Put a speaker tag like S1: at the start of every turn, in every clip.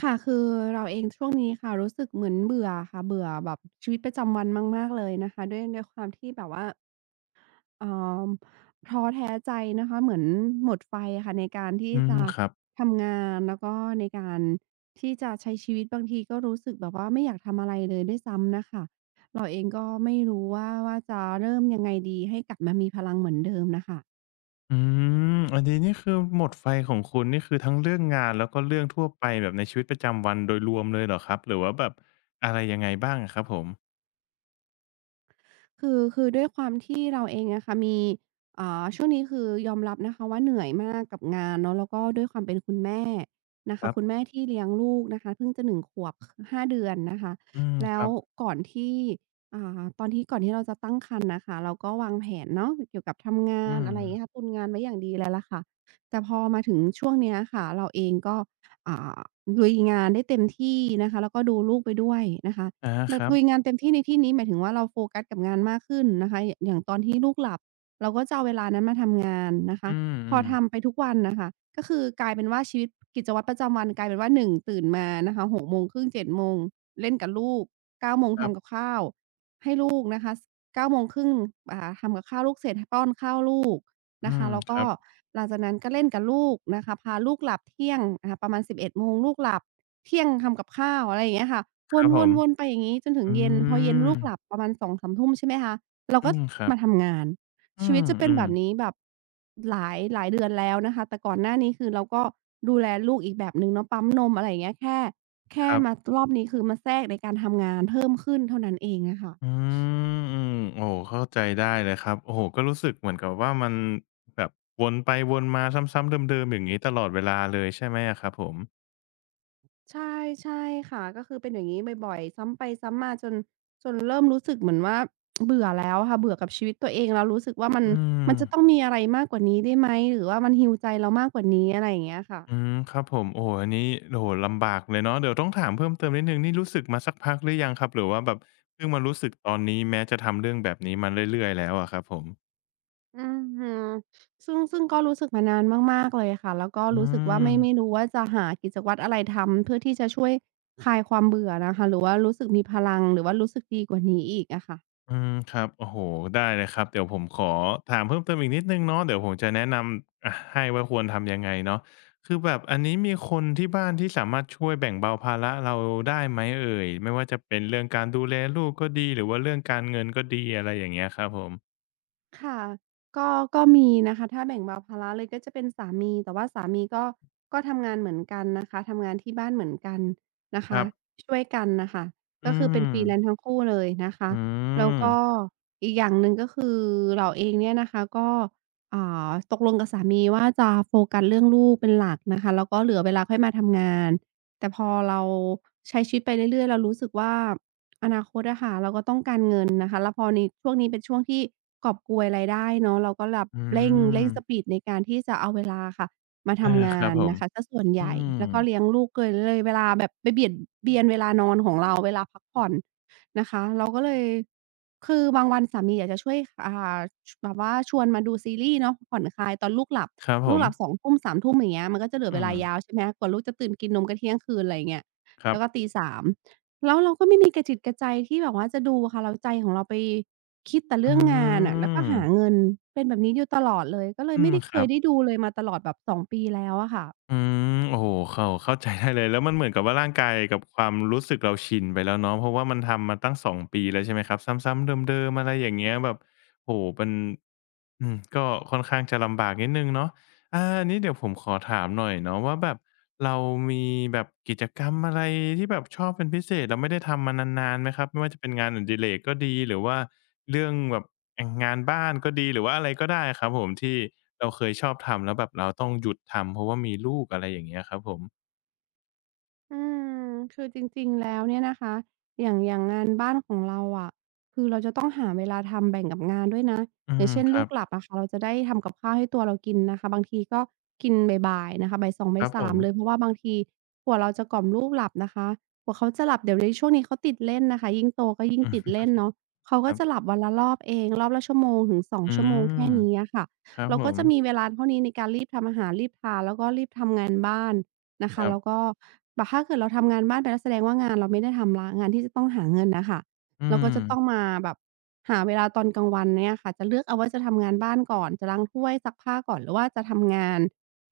S1: ค่ะคือเราเองช่วงนี้ค่ะรู้สึกเหมือนเบื่อค่ะเบื่อแบบชีวิตประจำวันมากๆเลยนะคะด้วยความที่แบบว่าเอ่อท้อแท้ใจนะคะเหมือนหมดไฟอะค่ะในการที่
S2: อืม
S1: จะ
S2: ครับ
S1: ทำงานแล้วก็ในการที่จะใช้ชีวิตบางทีก็รู้สึกแบบว่าไม่อยากทำอะไรเลยด้วยซ้ำน่ะค่ะเราเองก็ไม่รู้ว่าจะเริ่มยังไงดีให้กลับมามีพลังเหมือนเดิมน่ะค่ะ
S2: อืมอันนี้นี่คือหมดไฟของคุณนี่คือทั้งเรื่องงานแล้วก็เรื่องทั่วไปแบบในชีวิตประจำวันโดยรวมเลยเหรอครับหรือว่าแบบอะไรยังไงบ้างอะครับผม
S1: คือด้วยความที่เราเองอะค่ะมีช่วงนี้คือยอมรับนะคะว่าเหนื่อยมากกับงานเนาะแล้วก็ด้วยความเป็นคุณแม่นะ
S2: ค
S1: คะ
S2: รั
S1: คุณ
S2: บ
S1: แม่ที่เลี้ยงลูกนะคะเพิ่งจะหนึ่งขวบห้าเดือนนะคะ
S2: อืม
S1: แล้
S2: ค
S1: ว
S2: รับ
S1: ก่อนที่ตอนที่ก่อนที่เราจะตั้งครรภ์น่ะค่ะเราก็วางแผนเนาะเกี่ยวกับทำงา
S2: อื
S1: น
S2: ม
S1: อะไรอย่างเงี้ยค่ะตุนงานไว้อย่างดีเลยล่ะค่ะแต่พอมาถึงช่วงเนี้ยค่ะเราเองก็อ่าลุยงานได้เต็มที่นะคะแล้วก็ดูลูกไปด้วยนะคะ
S2: อะฮะ
S1: แบ
S2: ค
S1: บ
S2: รั
S1: ลุย
S2: บ
S1: งานเต็มที่ในที่นี้หมายถึงว่าเราโฟกัสกับงานมากขึ้นนะคะอย่างตอนที่ลูกหลับเราก็จะเอาเวลานั้นมาทำงานนะ
S2: อื
S1: คะพอทำ
S2: ม
S1: ไปทุกวันน่ะค่ะก็คือกลายเป็นว่าชีวิตกิจวัตรประจำวันกลายเป็นว่าหนึ่งตื่นมานะคะหกโมงครึ่งเจ็ดโมงเล่นกับลูกเก้าโมง
S2: ๆครั
S1: ทำกับ
S2: บ
S1: ข้าวให้ลูกนะคะสเก้าโมงครึ่งทำกับข้าวลูกเสร็จป้อนข้าวลูก
S2: อื
S1: นะคะ
S2: ม
S1: แล้ว
S2: ค
S1: ก็
S2: รับ
S1: หลังจากนั้นก็เล่นกับลูกนะคะพาลูกหลับเที่ยงประมาณสิบเอ็ดโมงลูกหลับ เที่ยงทำกับข้าวอะไรอย่างเงี้ยค่ะ
S2: ค
S1: ว
S2: รับผม
S1: นๆๆไปอย่างงี้จนถึง
S2: อื
S1: เย็นพอเย็น
S2: ม
S1: ลูกหลับประมาณ2-3ทุ่มใช่ไหมคะเรา
S2: อื
S1: ก็
S2: มครั
S1: มา
S2: บ
S1: ทำงาน
S2: อื
S1: ชีวิตจะเป็นแบบนี้
S2: ม
S1: แบบหลายเดือนแล้วนะคะแต่ก่อนหน้านี้คือเราก็ดูแลลูกอีกแบบหนึ่งเนาะปั๊มนมอะไรอย่างเงี้ยแค่
S2: ๆค
S1: แค่
S2: รับ
S1: มารอบนี้คือมาแทรกในการทำงานเพิ่มขึ้นเท่านั้นเองอะค่ะ
S2: อืมอืมโอ้โฮเข้าใจได้เลยครับโอ้โฮก็รู้สึกเหมือนกับว่ามันแบบวนไปวนมาซ้ำๆเดิมๆอย่างงี้ตลอดเวลาเลยใช่ไหมอะครับผม
S1: ใช่ใช่ค่ะก็คือเป็นอย่างงี้บ่อยๆซ้ำไปซ้ำมาจน เริ่มรู้สึกเหมือนว่าเบื่อแล้วอะค่ะเบื่อกับชีวิตตัวเองแล้วรู้สึกว่ามัน
S2: อื
S1: มั
S2: ม
S1: นจะต้องมีอะไรมากกว่านี้ได้ไหมหรือว่ามัน heal ใจเรามากกว่านี้อะไรอย่างเงี้ยค่ะ
S2: อืมครับผมโอ้โฮอันนี้โอ้โฮลำบากเลยเนาะเดี๋ยวต้องถามเพิ่มเติมนิดหนึ่งนี่รู้สึกมาสักพักหรือยังครับหรือว่าแบบเพิ่งมารู้สึกตอนนี้แม้จะทำเรื่องแบบนี้มาเรื่อยๆแล้วอะครับผม
S1: อือฮึซึ่งก็รู้สึกมานานมากๆเลยค่ะแล้วก็
S2: อื
S1: รู้สึกว่า
S2: ม
S1: ไม่รู้ว่าจะหากิจวัตรอะไรทำเพื่อที่จะช่วยคลายความเบื่อนะคะหรือว่ารู้สึกมีพลังหรือว่ารู้สึกดีกว่านี้อีกอะค่ะ
S2: อืมครับโอ้โฮได้เลยครับเดี๋ยวผมขอถามเพิ่มเติมอีกนิดหนึ่งเนาะเดี๋ยวผมจะแนะนำอาให้ว่าควรทำยังไงเนาะคือแบบอันนี้มีคนที่บ้านที่สามารถช่วยแบ่งเบาภาระเราได้ไหมเอ่ยไม่ว่าจะเป็นเรื่องการดูแลลูกก็ดีหรือว่าเรื่องการเงินก็ดีอะไรอย่างเงี้ยครับผม
S1: ค่ะก็ก็มีนะคะถ้าแบ่งเบาภาระเลยก็จะเป็นสามีแต่ว่าสามีก็ทำงานเหมือนกันนะคะทำงานที่บ้านเหมือนกันนะ
S2: ค
S1: คะ
S2: รับ
S1: ช่วยกันน่ะค่ะ
S2: อื
S1: ก็คือเป็น freelance
S2: ม
S1: ทั้งคู่เลยนะคะ
S2: อื
S1: แล้ว
S2: ม
S1: ก็อีกอย่างหนึ่งก็คือเราเองเนี่ยนะคะก็อ่ตกลงกับสามีว่าจะโฟกัสเรื่องลูกเป็นหลักนะคะแล้วก็เหลือเวลาค่อยมาทำงานแต่พอเราใช้ชีวิตไปเรื่อยๆเรารู้สึกว่า อนาคตอะค่ะเราก็ต้องการเงินนะคะแล้วพอในช่วงนี้เป็นช่วงที่กอบโกยรายได้เนาะเราก็แบบ
S2: อื
S1: เร่ง
S2: ม
S1: เร่งสปีดในการที่จะเอาเวลาค่ะมา
S2: อา
S1: ทำ
S2: ค
S1: งา
S2: รับ
S1: น
S2: ผม
S1: นะคะเสียส่วน
S2: อื
S1: ใหญ่
S2: ม
S1: แล้วก็เลี้ยงลูกเอยเลยเวลาแบบไปเบียดเบียนเวลานอนของเราเวลาพักผ่อนนะคะเราก็เลยคือบางวันสามีอยากจะช่วยอ่าชแบบว่าชวนมาดูซีรีส์เนาะผ่อนคลายตอนลูกหลับ
S2: ครับผ
S1: ลูก
S2: ม
S1: หลับสองทุ่มสามท3่มอย่างเงี้ยมันก็จะเหลือเว
S2: อืม
S1: ลายาวใช่ไหมกว่าลูกจะตื่นกินนมก็เที่ยงคืนอะไรอย่างเงี้ย
S2: ครั
S1: แล้วก็
S2: บ
S1: ตีสาม แล้วเราก็ไม่มีกระจิตกระใจที่แบบว่าจะดูอะค่ะเราใจของเราไปคิดแต่
S2: อื
S1: เรื่องงานน่ะแล้วก็
S2: ม
S1: หาเงินเป็นแบบนี้อยู่ตลอดเลยก็เล
S2: อื
S1: ยไม่
S2: ม
S1: ได้
S2: ค
S1: เค
S2: รั
S1: ย
S2: บ
S1: ได้ดูเลยมาตลอดแบบ2ปีแล้วอะค่ะ
S2: อืมโอ้โฮเข้าเข้าใจได้เลยแล้วมันเหมือนกับว่าร่างกายกับความรู้สึกเราชินไปแล้วเนาะเพราะว่ามันทำมาตั้งสองปีแล้วใช่ไหมครับ ซ้ำๆเดิมๆอะไรอย่างเงี้ยแบบโอ้โฮเป็น อืมก็ค่อนข้างจะลำบากนิดนึงเนาะอาอันนี้เดี๋ยวผมขอถามหน่อยเนาะว่าแบบเรามีแบบกิจกรรมอะไรที่แบบชอบเป็นพิเศษแล้ไม่ได้ทำมานานๆไหมครับไม่ว่าจะเป็นงานอดิเรกก็ดีหรือว่าเรื่องแบบงานบ้านก็ดีหรือว่าอะไรก็ได้ครับผมที่เราเคยชอบทำแล้วแบบเราต้องหยุดทำเพราะว่ามีลูกอะไรอย่างเงี้ยครับผม
S1: อืมคือจริงๆแล้วเนี่ยนะคะอย่างงานบ้านของเราอะคือเราจะต้องหาเวลาทำแบ่งกับงานด้วยนะ
S2: อื
S1: อย่า
S2: ม
S1: งเช่น
S2: ครั
S1: ลูกหลั
S2: บ
S1: บอะค่ะเราจะได้ทำกับข้าวให้ตัวเรากินนะคะบางทีก็กินบ่ายๆนะคะบ่าย2
S2: ค
S1: บ่าย
S2: รับผม
S1: 3เลยเพราะว่าบางทีกว่าเราจะกล่อมลูกหลับนะคะกว่าเขาจะหลับเดี๋ยวนี้ช่วงนี้เขาติดเล่นน่ะค่ะยิ่งโตก็ยิ่ง
S2: อื
S1: ติด
S2: ม
S1: เล่นเนาะเขา
S2: ค
S1: ก็
S2: รั
S1: จะห
S2: บ
S1: ลับวันละรอบเองรอบละชั่วโมงถึงสอง
S2: อื
S1: ชั่วโมง
S2: ม
S1: แค่นี้อะค่ะ
S2: ครับ
S1: เรา
S2: ผ
S1: ก็
S2: ม
S1: จะมีเวลาเท่านี้ในการรีบทำอาหารรีบทานแล้วก็รีบทำงานบ้าน นะ
S2: ค
S1: คะ
S2: รับ
S1: แล้วก็แบบถ้าเกิดเราทำงานบ้านไปแล้วแสดงว่างานเราไม่ได้ทำแล้วงานที่จะต้องหาเงินน่ะค่ะ
S2: อื
S1: เราก็
S2: ม
S1: จะต้องมาแบบหาเวลาตอนกลางวันเนี่ยค่ะจะเลือกเอาว่าจะทำงานบ้านก่อนจะล้างถ้วยซักผ้าก่อนหรือว่าจะทำงาน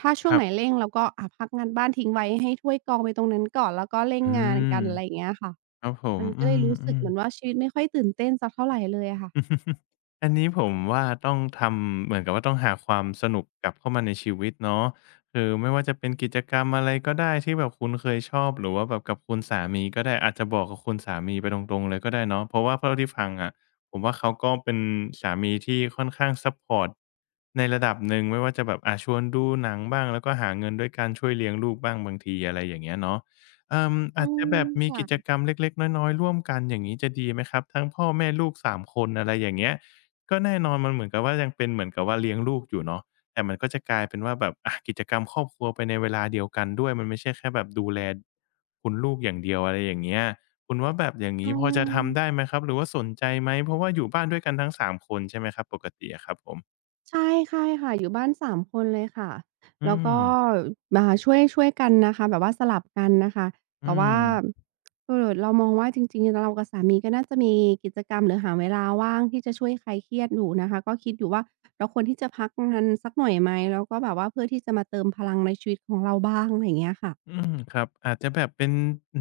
S1: ถ้า
S2: ค
S1: ช่วง
S2: รั
S1: ไหน
S2: บ
S1: เร่งเราก็พักงานบ้านทิ้งไว้ให้ถ้วยกองไปตรงนั้นก่อนแล้วก็เร่ง
S2: อื
S1: งาน
S2: ม
S1: กันอะไรอย่างเงี้ยค่ะ
S2: ครับผม
S1: มันก็
S2: อื
S1: เลยรู้สึก
S2: ม
S1: เหมือนว่า
S2: ๆ
S1: ชีวิตไม่ค่อยตื่นเต้นสักเท่าไรเลยอะค่ะ
S2: อันนี้ผมว่าต้องทำเหมือนกับว่าต้องหาความสนุกกลับเข้ามาในชีวิตเนาะคือไม่ว่าจะเป็นกิจกรรมอะไรก็ได้ที่แบบคุณเคยชอบหรือว่าแบบกับคุณสามีก็ได้อาจจะบอกกับคุณสามีไปตรงๆเลยก็ได้เนาะเพราะว่าเท่าที่ฟังอะผมว่าเขาก็เป็นสามีที่ค่อนข้างซัปพอร์ตในระดับหนึ่งไม่ว่าจะแบบอาชวนดูหนังบ้างแล้วก็หาเงินด้วยการช่วยเลี้ยงลูกบ้างบางทีอะไรอย่างเงี้ยเนาะ
S1: อื
S2: อาจจะ
S1: ม
S2: แบบมีกิจก
S1: ค่ะ
S2: รรมเล็กๆน้อยๆร่วมกันอย่างงี้จะดีไหมครับทั้งพ่อแม่ลูกสามคนอะไรอย่างเงี้ยก็แน่นอนมันเหมือนกับว่ายังเป็นเหมือนกับว่าเลี้ยงลูกอยู่เนาะแต่มันก็จะกลายเป็นว่าแบบอะกิจกรรมครอบครัวไปในเวลาเดียวกันด้วยมันไม่ใช่แค่แบบดูแลคุณลูกอย่างเดียวอะไรอย่างเงี้ยคุณว่าแบบอย่าง
S1: อื
S2: งี้พอจะทำได้
S1: ม
S2: ไหมครับหรือว่าสนใจไหมเพราะว่าอยู่บ้านด้วยกันทั้ง3คนใช่ไหมครับปกติอะครับผม
S1: ใช่ใช่ค่ะอยู่บ้าน3คนเลยค่ะ
S2: อื
S1: แล้ว
S2: ม
S1: ก็ช่วยกันนะคะแบบว่าสลับกันน่ะค่ะ
S2: อื
S1: แต่ว่า
S2: ม
S1: เรามองว่าจริงๆเรากับสามีก็น่าจะมีกิจกรรมหรือหาเวลาว่างที่จะช่วยคลายเครียดอยู่นะคะก็คิดอยู่ว่าเราควรที่จะพักงานสักหน่อยไหมแล้วก็แบบว่าเพื่อที่จะมาเติมพลังในชีวิตของเราบ้างอะไรอย่างเงี้ยค่ะ
S2: อืมครับอาจจะแบบเป็น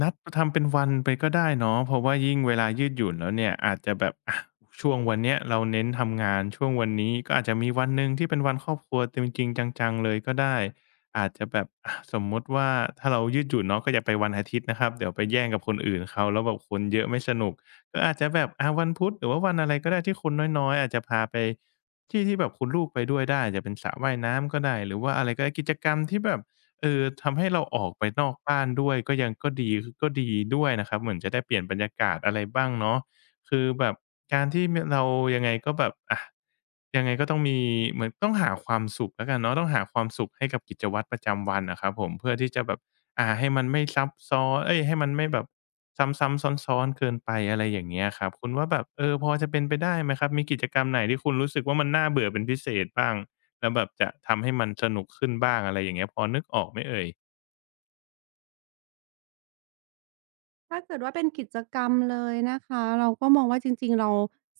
S2: นัดทำเป็นวันไปก็ได้เนาะเพราะว่ายิ่งเวลายืดหยุ่นแล้วเนี่ยอาจจะแบบอะช่วงวันเนี้ยเราเน้นทำงานช่วงวันนี้ก็อาจจะมีวันหนึ่งที่เป็นวันครอบครัวจริงๆจังๆเลยก็ได้อาจจะแบบอะสมมุติว่าถ้าเรายืดหยุ่นเนาะก็อย่าไปวันอาทิตย์นะครับเดี๋ยวไปแย่งกับคนอื่นเขาแล้วแบบคนเยอะไม่สนุกก็อาจจะแบบอะวันพุธหรือว่าวันอะไรก็ได้ที่คนน้อยๆอาจจะพาไปที่ที่แบบคุณลูกไปด้วยได้อาจจะเป็นสระว่ายน้ำก็ได้หรือว่าอะไรก็ได้กิจกรรมที่แบบ เออทำให้เราออกไปนอกบ้านด้วยก็ยังก็ดีก็ดีด้วยนะครับเหมือนจะได้เปลี่ยนบรรยากาศอะไรบ้างเนาะคือแบบการที่มเรายังไงก็แบบอะยังไงก็ต้องมีเหมือนต้องหาความสุขแล้วกันเนาะต้องหาความสุขให้กับกิจวัตรประจำวันอะครับผมเพื่อที่จะแบบให้มันไม่ซับซ้อนเอ๊ยให้มันไม่แบบซ้ำๆซ้อนๆเกินไปอะไรอย่างเงี้ยครับคุณว่าแบบเออพอจะเป็นไปได้ไหมครับมีกิจกรรมไหนที่คุณรู้สึกว่ามันน่าเบื่อเป็นพิเศษบ้าง แล้วแบบจะทำให้มันสนุกขึ้นบ้างอะไรอย่างเงี้ยพอนึกออกไหมเอ่ย
S1: ถ้าเกิดว่าเป็นกิจกรรมเลยนะคะเราก็มองว่าจริงๆเรา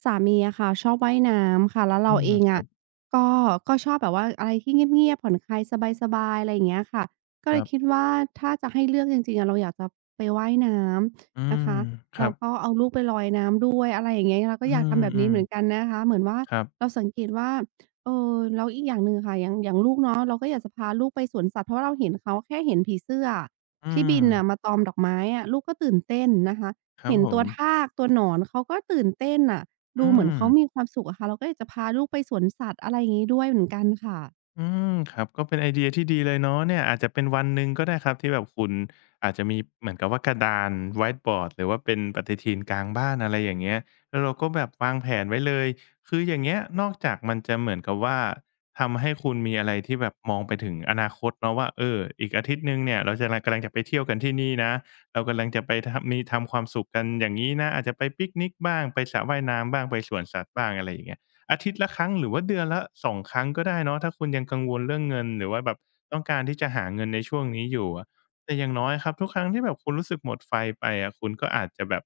S1: สามีอะค่ะชอบว่ายน้ำค่ะแล้ว
S2: อื
S1: เรา
S2: ม
S1: เอง
S2: ครั
S1: อะ
S2: บ
S1: ก็ก็ชอบแบบว่าอะไรที่เงียบๆผ่อนคลายสบายๆอะไรอย่างเงี้ยค่ะก็
S2: ค
S1: เล
S2: รั
S1: ยคิด
S2: บ
S1: ว่าถ้าจะให้เลือกจริงๆอะเราอยากจะไปว่ายน้
S2: อื
S1: ำนะ
S2: ม
S1: คะ
S2: ครับ
S1: ายน้ำด้วยอะไรอย่างเงี้ยเราก็
S2: อื
S1: อยากทำแบบนี้
S2: ม
S1: เหมือนกันนะคะเหมือนว่า
S2: ๆครับ
S1: เราสังเกตว่าแล้วอีกอย่างหนึ่งอะค่ะอย่างลูกเนาะเราก็อยากจะพาลูกไปสวนสัตว์เพราะว่าเราเห็นเขาแค่เห็นผีเสื้ออะ
S2: อื
S1: ที่บิ
S2: ม
S1: นน่ะมาตอมดอกไม้อะลูกก็ตื่นเต้นนะคะ
S2: ครับ
S1: เห็น
S2: ผ
S1: ตัว
S2: ม
S1: ทากตัวหนอนเขาก็ตื่นเต้นน่ะ
S2: อื
S1: ดูเหมือน
S2: ม
S1: เขามีความสุขอะค่ะเราก็อยากจะพาลูกไปสวนสัตว์อะไรอย่างงี้ด้วยเหมือนกันค่ะ
S2: อืมครับก็เป็นไอเดียที่ดีเลยเนาะเนี่ยอาจจะเป็นวันหนึ่งก็ได้ครับที่แบบคุณอาจจะมีเหมือนกับว่ากระดานไวต์บอร์ดหรือว่าเป็นปฏิทินกลางบ้านอะไรอย่างเงี้ยแล้วเราก็แบบวางแผนไว้เลยคืออย่างเงี้ยนอกจากมันจะเหมือนกับว่าทำให้คุณมีอะไรที่แบบมองไปถึงอนาคตเนาะว่าเอออีกอาทิตย์หนึ่งเนี่ยเราจะกำลังจะไปเที่ยวกันที่นี่นะเรากำลังจะไปทำมีทำความสุขกันอย่างงี้นะอาจจะไปปิกนิกบ้างไปสระว่ายน้ำบ้างไปสวนสัตว์บ้างอะไรอย่างเงี้ย อาทิตย์ละครั้งหรือว่าเดือนละ2ครั้งก็ได้เนาะถ้าคุณยังกังวลเรื่องเงินหรือว่าแบบต้องการที่จะหาเงินในช่วงนี้อยู่อะแต่อย่างน้อยครับทุกครั้งที่แบบคุณรู้สึกหมดไฟไปอะคุณก็อาจจะแบบ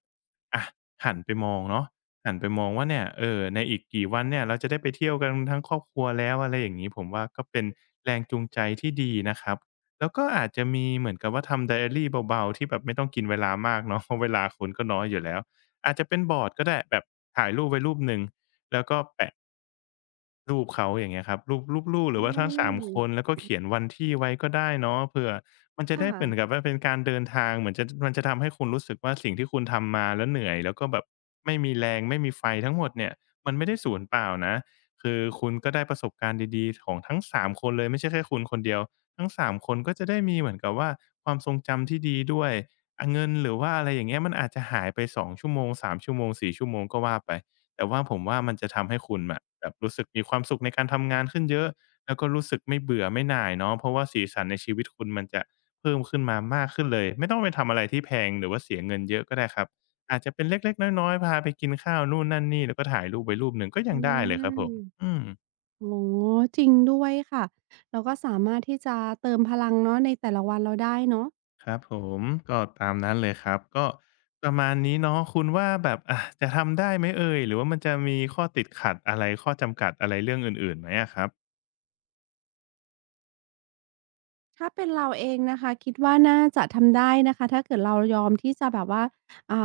S2: อะหันไปมองเนาะหันไปมองว่าเนี่ยเออในอีกกี่วันเนี่ยเราจะได้ไปเที่ยวกันทั้งครอบครัวแล้วอะไรอย่างงี้ผมว่าก็เป็นแรงจูงใจที่ดีนะครับแล้วก็อาจจะมีเหมือนกับว่าทำไดอะรีเบาๆที่แบบไม่ต้องกินเวลามากเนาะ เพราะเวลาคุณก็น้อยอยู่แล้วอาจจะเป็นบอร์ดก็ได้แบบถ่ายรูปไว้รูปหนึ่งแล้วก็แปะ รูปเขาอย่างเงี้ยครับรูปลูกหรื
S1: อื
S2: อว่าทั้งสามคน
S1: ม
S2: แล้วก็เขียนวันที่ไว้ก็ได้เนาะเผื่อมันจะ
S1: ค
S2: ได้เหมือนกับ
S1: ่ะ
S2: ว่าเป็นการเดินทางเหมือนจะมันจะทำให้คุณรู้สึกว่าสิ่งที่คุณทำมาแล้วเหนื่อยแล้วก็แบบไม่มีแรงไม่มีไฟทั้งหมดเนี่ยมันไม่ได้สูญเปล่านะคือคุณก็ได้ประสบการณ์ดีๆของทั้งสามคนเลยไม่ใช่แค่คุณคนเดียวทั้งสามคนก็จะได้มีเหมือนกับว่าความทรงจำที่ดีด้วยอาเงินหรือว่าอะไรอย่างเงี้ยมันอาจจะหายไปสองชั่วโมงสามชั่วโมงสี่ชั่วโมงก็ว่าไป แต่ว่าผมว่ามันจะทำให้คุณอะแบบรู้สึกมีความสุขในการทำงานขึ้นเยอะแล้วก็รู้สึกไม่เบื่อไม่หน่ายเนาะเพราะว่าสีสันในชีวิตคุณมันจะเพิ่มขึ้นมามากขึ้นเลยไม่ต้องไปทำอะไรที่แพงหรือว่าเสียเงินเยอะก็ได้ครับอาจจะเป็นเล็กๆน้อยๆพาไปกินข้าวนู่นนั่นนี่แล้วก็ถ่ายรูปไว้รูปหนึ่งก็ยั
S1: อื
S2: งได้เลยครับผม
S1: ม
S2: อืม
S1: อ๋อจริงด้วยค่ะเราก็สามารถที่จะเติมพลังเนาะในแต่ละวันเราได้เนาะ
S2: ครับผมก็ตามนั้นเลยครับก็ประมาณนี้เนาะคุณว่าแบบอะจะทำได้ไหมเอ่ยหรือว่ามันจะมีข้อติดขัดอะไรข้อจำกัดอะไรเรื่องอื่นๆไหมอะครับ
S1: ถ้าเป็นเราเองนะคะคิดว่าน่าจะทำได้นะคะถ้าเกิดเรายอมที่จะแบบว่าอ่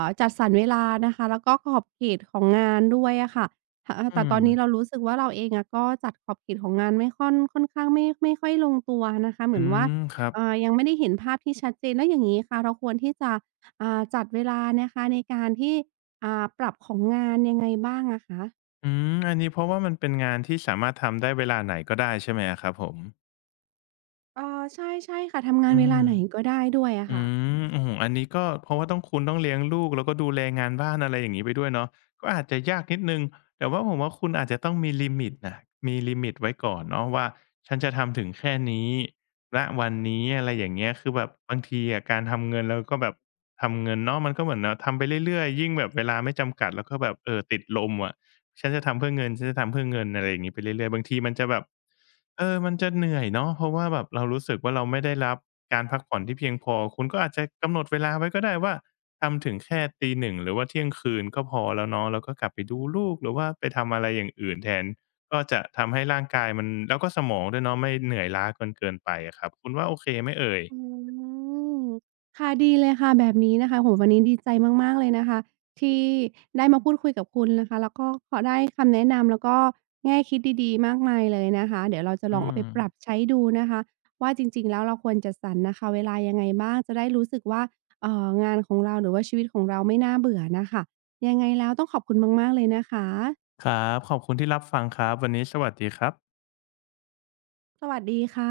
S1: จัดสรรเวลานะคะแล้วก็ขอบเขตของงานด้วยอะค่ะถเออ
S2: อื
S1: แต่ต
S2: ม
S1: อนนี้เรารู้สึกว่าเราเองอะก็จัดขอบเขตของงานไม่ค่อนค่อนข้างไม่ค่อยลงตัวนะคะเห
S2: อื
S1: มือนว่า
S2: มครับ
S1: ยังไม่ได้เห็นภาพที่ชัดเจนแล้วอย่างงี้ค่ะเราควรที่จะจัดเวลานะคะในการที่ปรับของงานยังไงบ้างอะคะ
S2: อืมอันนี้เพราะว่ามันเป็นงานที่สามารถทำได้เวลาไหนก็ได้ใช่ไหมอะครับผม
S1: อใช่ใช่ค่ะทำงาน
S2: อื
S1: เวลา
S2: ม
S1: ไหนก็ได้ด้วยอะ
S2: อื
S1: ค่ะ
S2: มโอ้โฮอันนี้ก็เพราะว่าต้องคุณต้องเลี้ยงลูกแล้วก็ดูแลงานบ้านอะไรอย่างงี้ไปด้วยเนาะก็อาจจะยากนิดหนึ่งแต่ว่าผมว่าคุณอาจจะต้องมีลิมิตน่ะมีลิมิตไว้ก่อนเนาะว่าฉันจะทำถึงแค่นี้ณวันนี้อะไรอย่างเงี้ยคือแบบบางทีอะการทำเงินเราก็แบบทำเงินเนาะมันก็เหมือนเนาะทำไปเรื่อยๆยิ่งแบบเวลาไม่จำกัดแล้วก็แบบติดลมอะ ฉันจะทำเพื่อเงิน ฉันจะทำเพื่อเงินอะไรอย่างงี้ไปเรื่อยๆบางทีมันจะแบบเออมันจะเหนื่อยเนาะเพราะว่าแบบเรารู้สึกว่าเราไม่ได้รับการพักผ่อนที่เพียงพอ คุณก็อาจจะกำหนดเวลาไว้ก็ได้ว่าทำถึงแค่ตีหนึ่งหรือว่าเที่ยงคืนก็พอแล้วเนาะแล้วก็กลับไปดูลูกหรือว่าไปทำอะไรอย่างอื่นแทนก็จะทำให้ร่างกายมันแล้วก็สมองด้วยเนาะไม่เหนื่อยล้าจนเกินไปอะครับคุณว่าโอเคไหมเอ่ย
S1: อืมค่ะดีเลยค่ะแบบนี้นะคะโอ้โฮวันนี้ดีใจมากๆเลยนะคะที่ได้มาพูดคุยกับคุณนะคะแล้วก็ขอได้คำแนะนำแล้วก็แง่คิดดีๆมากมายเลยนะคะเดี๋ยวเราจะ
S2: อื
S1: ลองเอา
S2: ม
S1: ไปปรับใช้ดูนะคะว่าจริงๆแล้วเราควรจัดสรรนะคะเวลายังไงบ้างจะได้รู้สึกว่างานของเราหรือว่าชีวิตของเราไม่น่าเบื่อน่ะค่ะยังไงแล้วต้องขอบคุณมากๆเลยนะคะ
S2: ครับขอบคุณที่รับฟังครับ วันนี้สวัสดีครับ
S1: สวัสดีค่ะ